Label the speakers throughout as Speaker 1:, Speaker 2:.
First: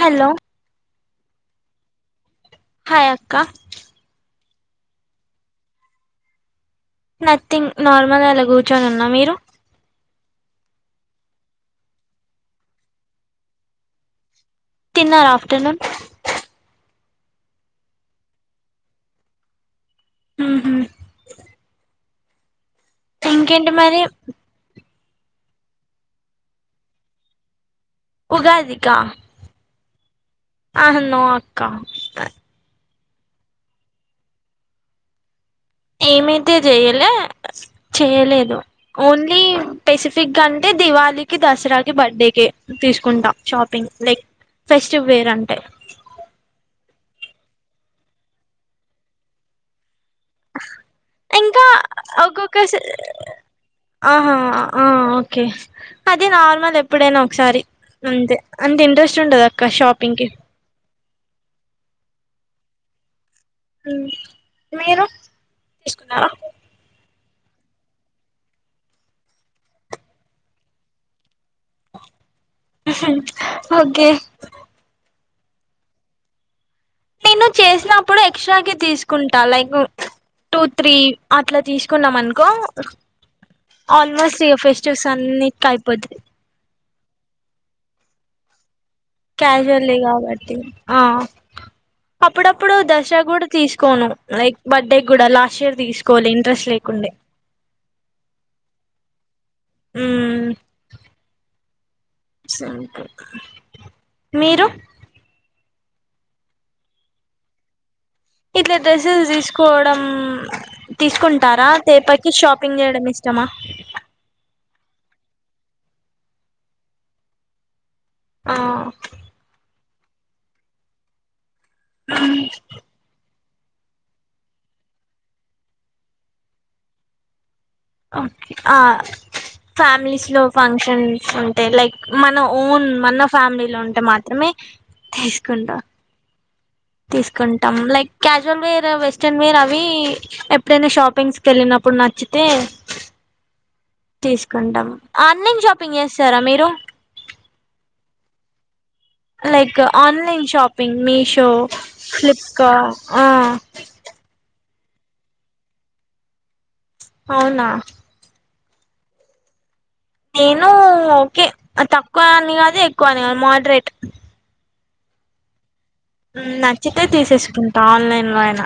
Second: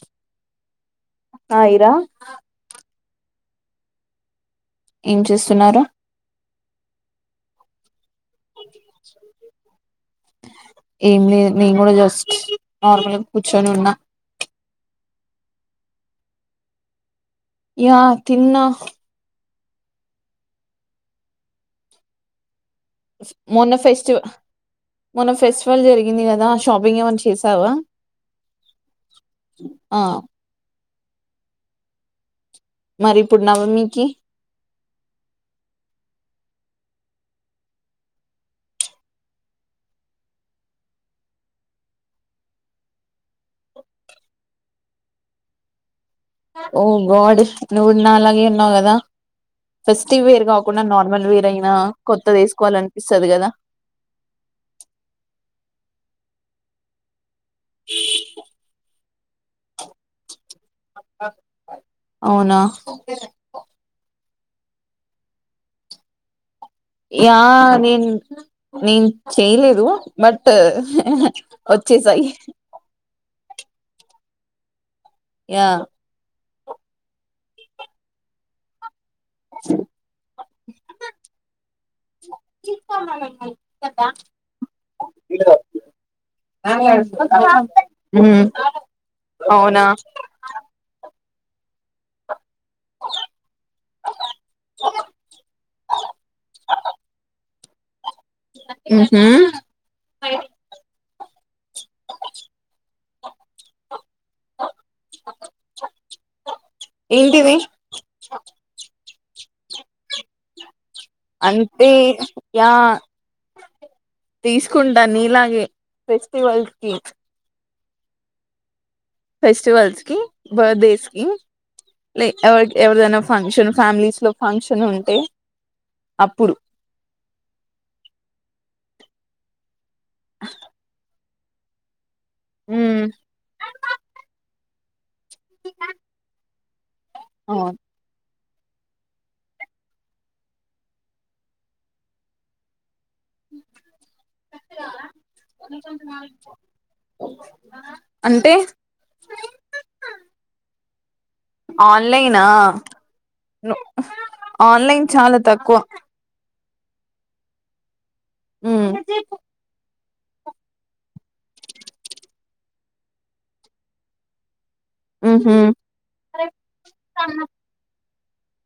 Speaker 1: Hello
Speaker 2: hi రా
Speaker 1: hi అక్క
Speaker 2: ఏం చేస్తున్నారు
Speaker 1: నథింగ్ నార్ మనలా కూర్చొని ఉన్నా మీరు
Speaker 2: ఏం లే నేను కూడా జస్ట్ నార్మల్గా కూర్చొని ఉన్నా
Speaker 1: తిన్నారా ఆఫ్టర్నూన్
Speaker 2: యా తిన్నా
Speaker 1: ఊహూ
Speaker 2: మొన్న ఫెస్ట్ మొన ఫెస్టివల్ జరిగింది కదా షాపింగ్ ఏమన్నా చేసావా
Speaker 1: ఉగాదికా
Speaker 2: ఆ
Speaker 1: ఆహా నో అక్క
Speaker 2: మరి ఇప్పుడు నవమికి
Speaker 1: ఏమైతే చేయలే చేయలేదు ఓన్లీ పెసిఫిగ్గా అంటే దివాళికి దసరాకి బర్త్డేకె తీసుకుంటాం షాపింగ్ లైక్ ఫెస్టివ్ వేర్ అంటే
Speaker 2: ఓ గాడ్ నువ్వు నాలాగే ఉన్నావు కదా ఫెస్టివ్ వేర్ కాకుండా నార్మల్ వేర్
Speaker 1: ఇంకా
Speaker 2: అయినా కొత్తది
Speaker 1: ఒక్కొక్క
Speaker 2: వేసుకోవాలనిపిస్తది కదా
Speaker 1: ఆహా ఆ ఓకే అదే నార్మల్ ఎప్పుడేనా ఒక్క సారి అంతే అంత ఇంట్రెస్ట్ చుంటదక్క షాపింగ్ కి
Speaker 2: అవునా
Speaker 1: హు మీరు తీసుకున్నారా
Speaker 2: యా నేను నేను చేయలేదు బట్ హా హా వచ్చే సయి
Speaker 1: ఓకే
Speaker 2: ఆ
Speaker 1: నేను చేసినప్పుడు ఎక్స్ట్రా కి తీసుకు కుంటా లైక్ టూ త్రీ అట్లా తీసుకున్నాం అనుకో ఆల్మోస్ట్ ఇక ఫెస్టివ్స్ అన్నిట్కి అయిపోతది
Speaker 2: ఊ
Speaker 1: క్యాజువల్లీ కాబట్టి ఆ అప్పుడప్పుడు దశరా కూడా తీసుకోను లైక్ బర్త్డే కూడా లాస్ట్ ఇయర్ తీసుకోలె ఇంట్రెస్ట్ లేకుండే
Speaker 2: ఊహూ
Speaker 1: సంత మీరు
Speaker 2: ఏంటివి
Speaker 1: ఇట్లా డ్రెస్సెస్ తీసుకోవడం తీసుకుంటారా
Speaker 2: అంటే
Speaker 1: తేపకి
Speaker 2: యా
Speaker 1: షాపింగ్ చేయడం ఇష్టమా
Speaker 2: ఫెస్టివల్కి
Speaker 1: ఆ
Speaker 2: ఫెస్టివల్స్ కి బర్డేస్ కి రీ ఏ ఎవ్వరిదన్న ఫంక్షన్ ఫ్యామిలీస్ లో ఫంక్షన్ ఉంటే అప్పుడు
Speaker 1: ఆ ఫ్యామిలీస్ లో ఫంక్షన్ అంటే లైక్ మన ఓన్
Speaker 2: ఉమ్
Speaker 1: మన ఫ్యామిలీలోంటె మాత్రమే తీసుకుంట తీసుకుంటాం
Speaker 2: అవును
Speaker 1: లైక్ క్యా జువేర్ వెస్టర్న్ వేర్ అవి ఎప్పుడైనా షాపింగ్స్క షాపింగ్స్కేళ్ళినప్పుడు నచ్చితే తీసుకుంటాం ఆన్లైన్ షాపింగ్ చేస్తారా మీరు
Speaker 2: అంటే
Speaker 1: like online shopping Meesho
Speaker 2: ఆన్లైనా
Speaker 1: ఫ్లిప్కా ఆ
Speaker 2: ఆన్లైన్ చాలా తక్కువ
Speaker 1: అవునా
Speaker 2: ఊ
Speaker 1: నేను ఓకే తక్కువ అని కాదు, ఎక్కువ అని కాదు మోడరేట్.
Speaker 2: ఆహ
Speaker 1: నచ్చితే తీసేసుకుంటా ఆన్లైన్లొ అయిన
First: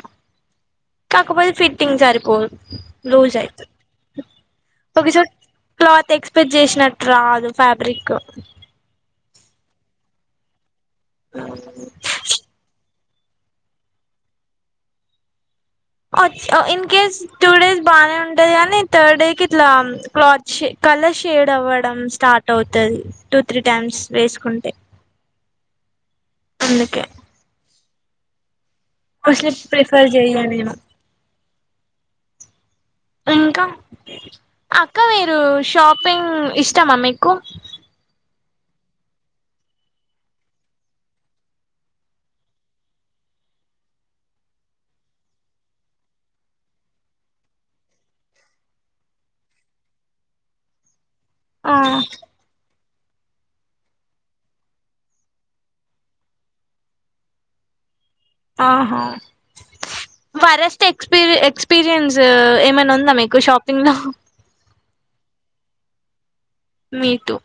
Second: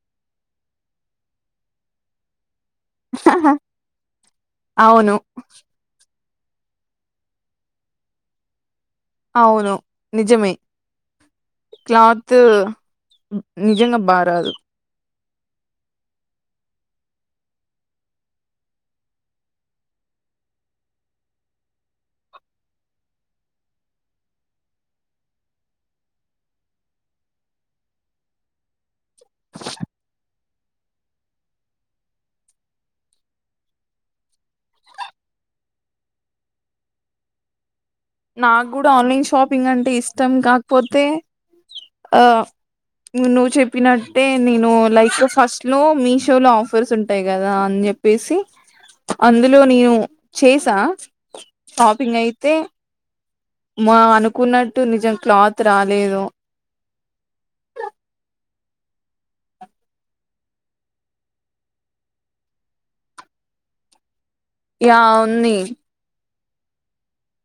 Speaker 1: కాకపోతే ఫిట్టింగ్ సరిపోదు.
Speaker 2: హహ
Speaker 1: రోజయి క
Speaker 2: అవును
Speaker 1: సో క్ల పట్ చేసినట్టు రాదు ఫ్యాబ్రిక్.
Speaker 2: అవును నిజమే క్లాతు నిజంగా బారాదు
Speaker 1: ఇన్ కేస్ టూ డేస్ బాగానే ఉంటది. కానీ థర్డ్ డేకి ఇట్లా క్లాత్ షే కలర్ షేడ్ అవ్వడం స్టార్ట్ అవుతది. టూ త్రీ టైమ్స్ వేసుకుంటే అందుకే కొస ప్రిఫర్ చెయాల ఇంకా అక్క మీరు షాపింగ్ ఇష్టమా మీకు.
Speaker 2: నాకు కూడా ఆన్లైన్ షాపింగ్ అంటే ఇష్టం. కాకపోతే నా నువ్వు చెప్పినట్టే నేను లైఫ్ ఫస్ట్ లో మీషోలో ఆఫర్స్ ఉంటాయి కదా అని చెప్పేసి, అందులో నేను చేసా.
Speaker 1: ఆ
Speaker 2: షాపింగ్ అయితే మా అనుకున్నట్టు నిజం క్లాత్ రాలేదు.
Speaker 1: ఆహా వరస్ట్ ఎక్స్పీరి, ఎక్స్పీరియన్స్ ఏమైనా ఉందా మీకు షాపింగ్ లో.
Speaker 2: యా ఉంది
Speaker 1: మీతో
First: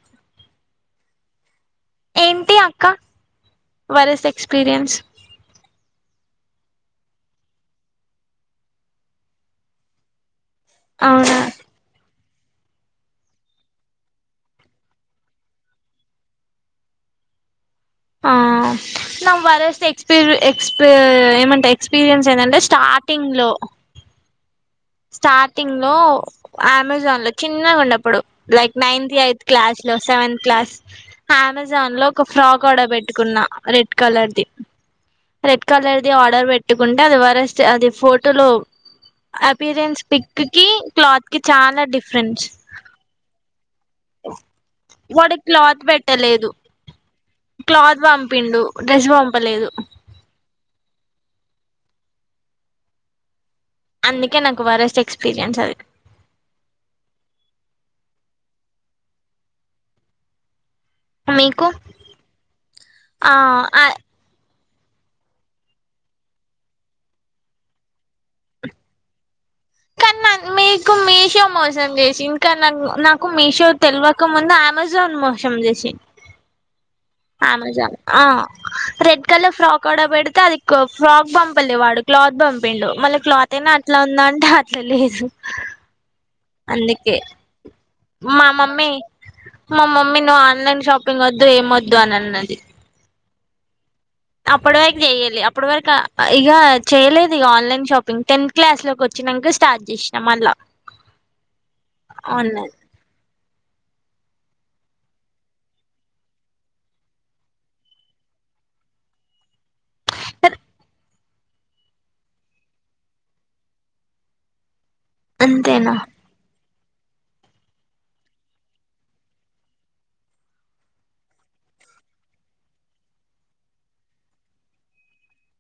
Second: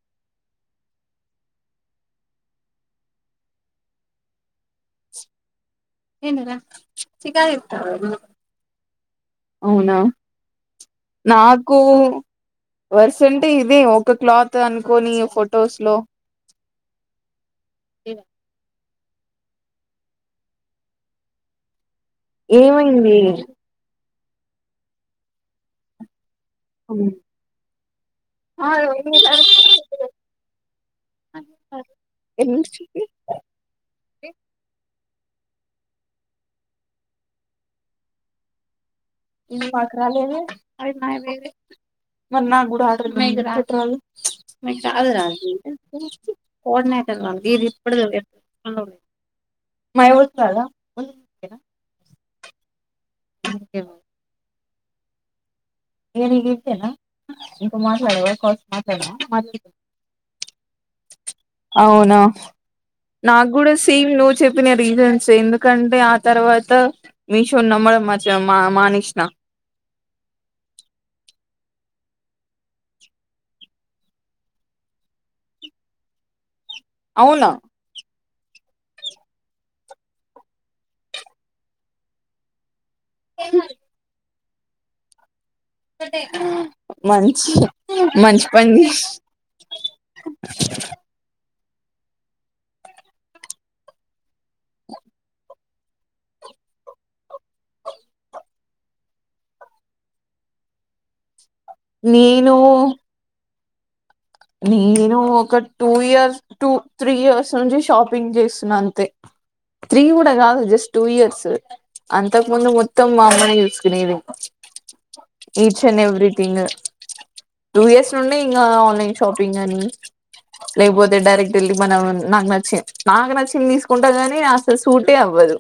Speaker 1: ఏంటి అక్క వరెస్ట్ ఎక్స్పీరియన్స్
Speaker 2: ఏనరా చ అవునా
Speaker 1: అవునా
Speaker 2: నాకు వర్స అంటే ఇదే ఒక క్లాత్ అనుకోని ఫొటోస్ లో ఇనా
Speaker 1: నమ్ వరెస్ట్ ఎక్స్పీర్ ఎక్స్పీ ఏమంటా ఎక్స్పీరియన్స్ ఏందంటే
Speaker 2: ఏమైంది
Speaker 1: స్టార్టింగ్ లో స్టార్టింగ్ లో అమెజాన్ లో చిన్నగా ఉన్నప్పుడు లైక్ నైత్, ఎయిత్ క్లాస్ లో సెవెన్త్ క్లాస్ అమెజాన్ లో ఒక ఫ్రాక్ ఆర్డర్ పెట్టుకున్నా రెడ్ కలర్ ది. రెడ్ కలర్ది ఆర్డర్ పెట్టుకుంటే అది వరస్ట్ అది ఫోటోలో
Speaker 2: ఇది మాకు
Speaker 1: అపీరియన్స్
Speaker 2: రాలేదే
Speaker 1: పిక్ కి
Speaker 2: అది న
Speaker 1: క్లాత్ కి చాలా డిఫరెన్స్
Speaker 2: మరి నాకు కూడా ఆర్డర్ పెట్రాదు. మీకు రాదు రా
Speaker 1: వాడు
Speaker 2: అది
Speaker 1: క్లాత్ పెట్టలేదు
Speaker 2: కోఆర్డినేటర్ వాళ్లకి ఇది
Speaker 1: క్లాత్
Speaker 2: ఇప్పుడుదు
Speaker 1: పంపిండు డ్రెస్ పంపలేదు
Speaker 2: మరి ఎవరికీ రాదా. కడా [inaudible]
Speaker 1: అందికే నాకు. ఒక వరస్ట్ ఎక్స్పీరియన్స్ అది.
Speaker 2: ఏది ఈగ ఇంతేనా ఇంకా మాట్లాడేవ కాల్స్ మాట్లాడవా.
Speaker 1: మీకు
Speaker 2: అవునా
Speaker 1: ఆ
Speaker 2: నాకు కూడా
Speaker 1: ఆ
Speaker 2: సేమ్ నువ్ చెప్ప. రీజన్స్ ఎందుకంటే ఆ తర్వాత మీషో నమ మా మా మానేసిన
Speaker 1: కానీ మాకు మీకు మీషో మోసం చేసి, ఇంకా నాకు మీషో తెలియక ముందు అమెజాన్ మోసం చేసి
Speaker 2: అవునా
Speaker 1: అమెజాన్ ఆ రెడ్ కలర్ ఫ్రాక్ ఆర్డర్ పెడితే అది కో ఫ్రాక్ పంపలే వాడు క్లాత్ పంపిండు మళ్ళ క్లాత్ అయినా అట్లా ఉందాం హ అట్ల లేదు అందుకే
Speaker 2: మంచి
Speaker 1: మా
Speaker 2: మంచి పని
Speaker 1: మమ్మీ మా మమ్మీ నువ్వు ఆన్లైన్ షాపింగ్ వద్దు ఏమ్ వద్ అన్నది అప్పటి వరకు చేయలే అప్పటి వరకు ఇగా చెయలేదు ఇక ఆన్లైన్ షాపింగ్ టెన్త్ క్లాస్ లోకి వచ్చాక స్టార్ట్ చేసినా మళ్ళ
Speaker 2: నేను నేను ఒక two years two three years నుంచి షాపింగ్ చేస్తున్నా అంతే త్రీ కూడా గాదు జస్ట్ టూ ఇయర్స్ అంతకు ముందు మొత్తం అమ్మనే చూసుకునేది ఈచ్
Speaker 1: అంతేనా
Speaker 2: అండ్ ఎవ్రీథింగ్ టూ ఇయర్స్ నుండి ఇంకా ఆన్లైన్ షాపింగ్ అని లేకపోతే డైరెక్ట్ వెళ్ళి మనం నాకు నచ్చింది నాకు నచ్చింది తీసుకుంటా గాని అసలు సూటే అవ్వదు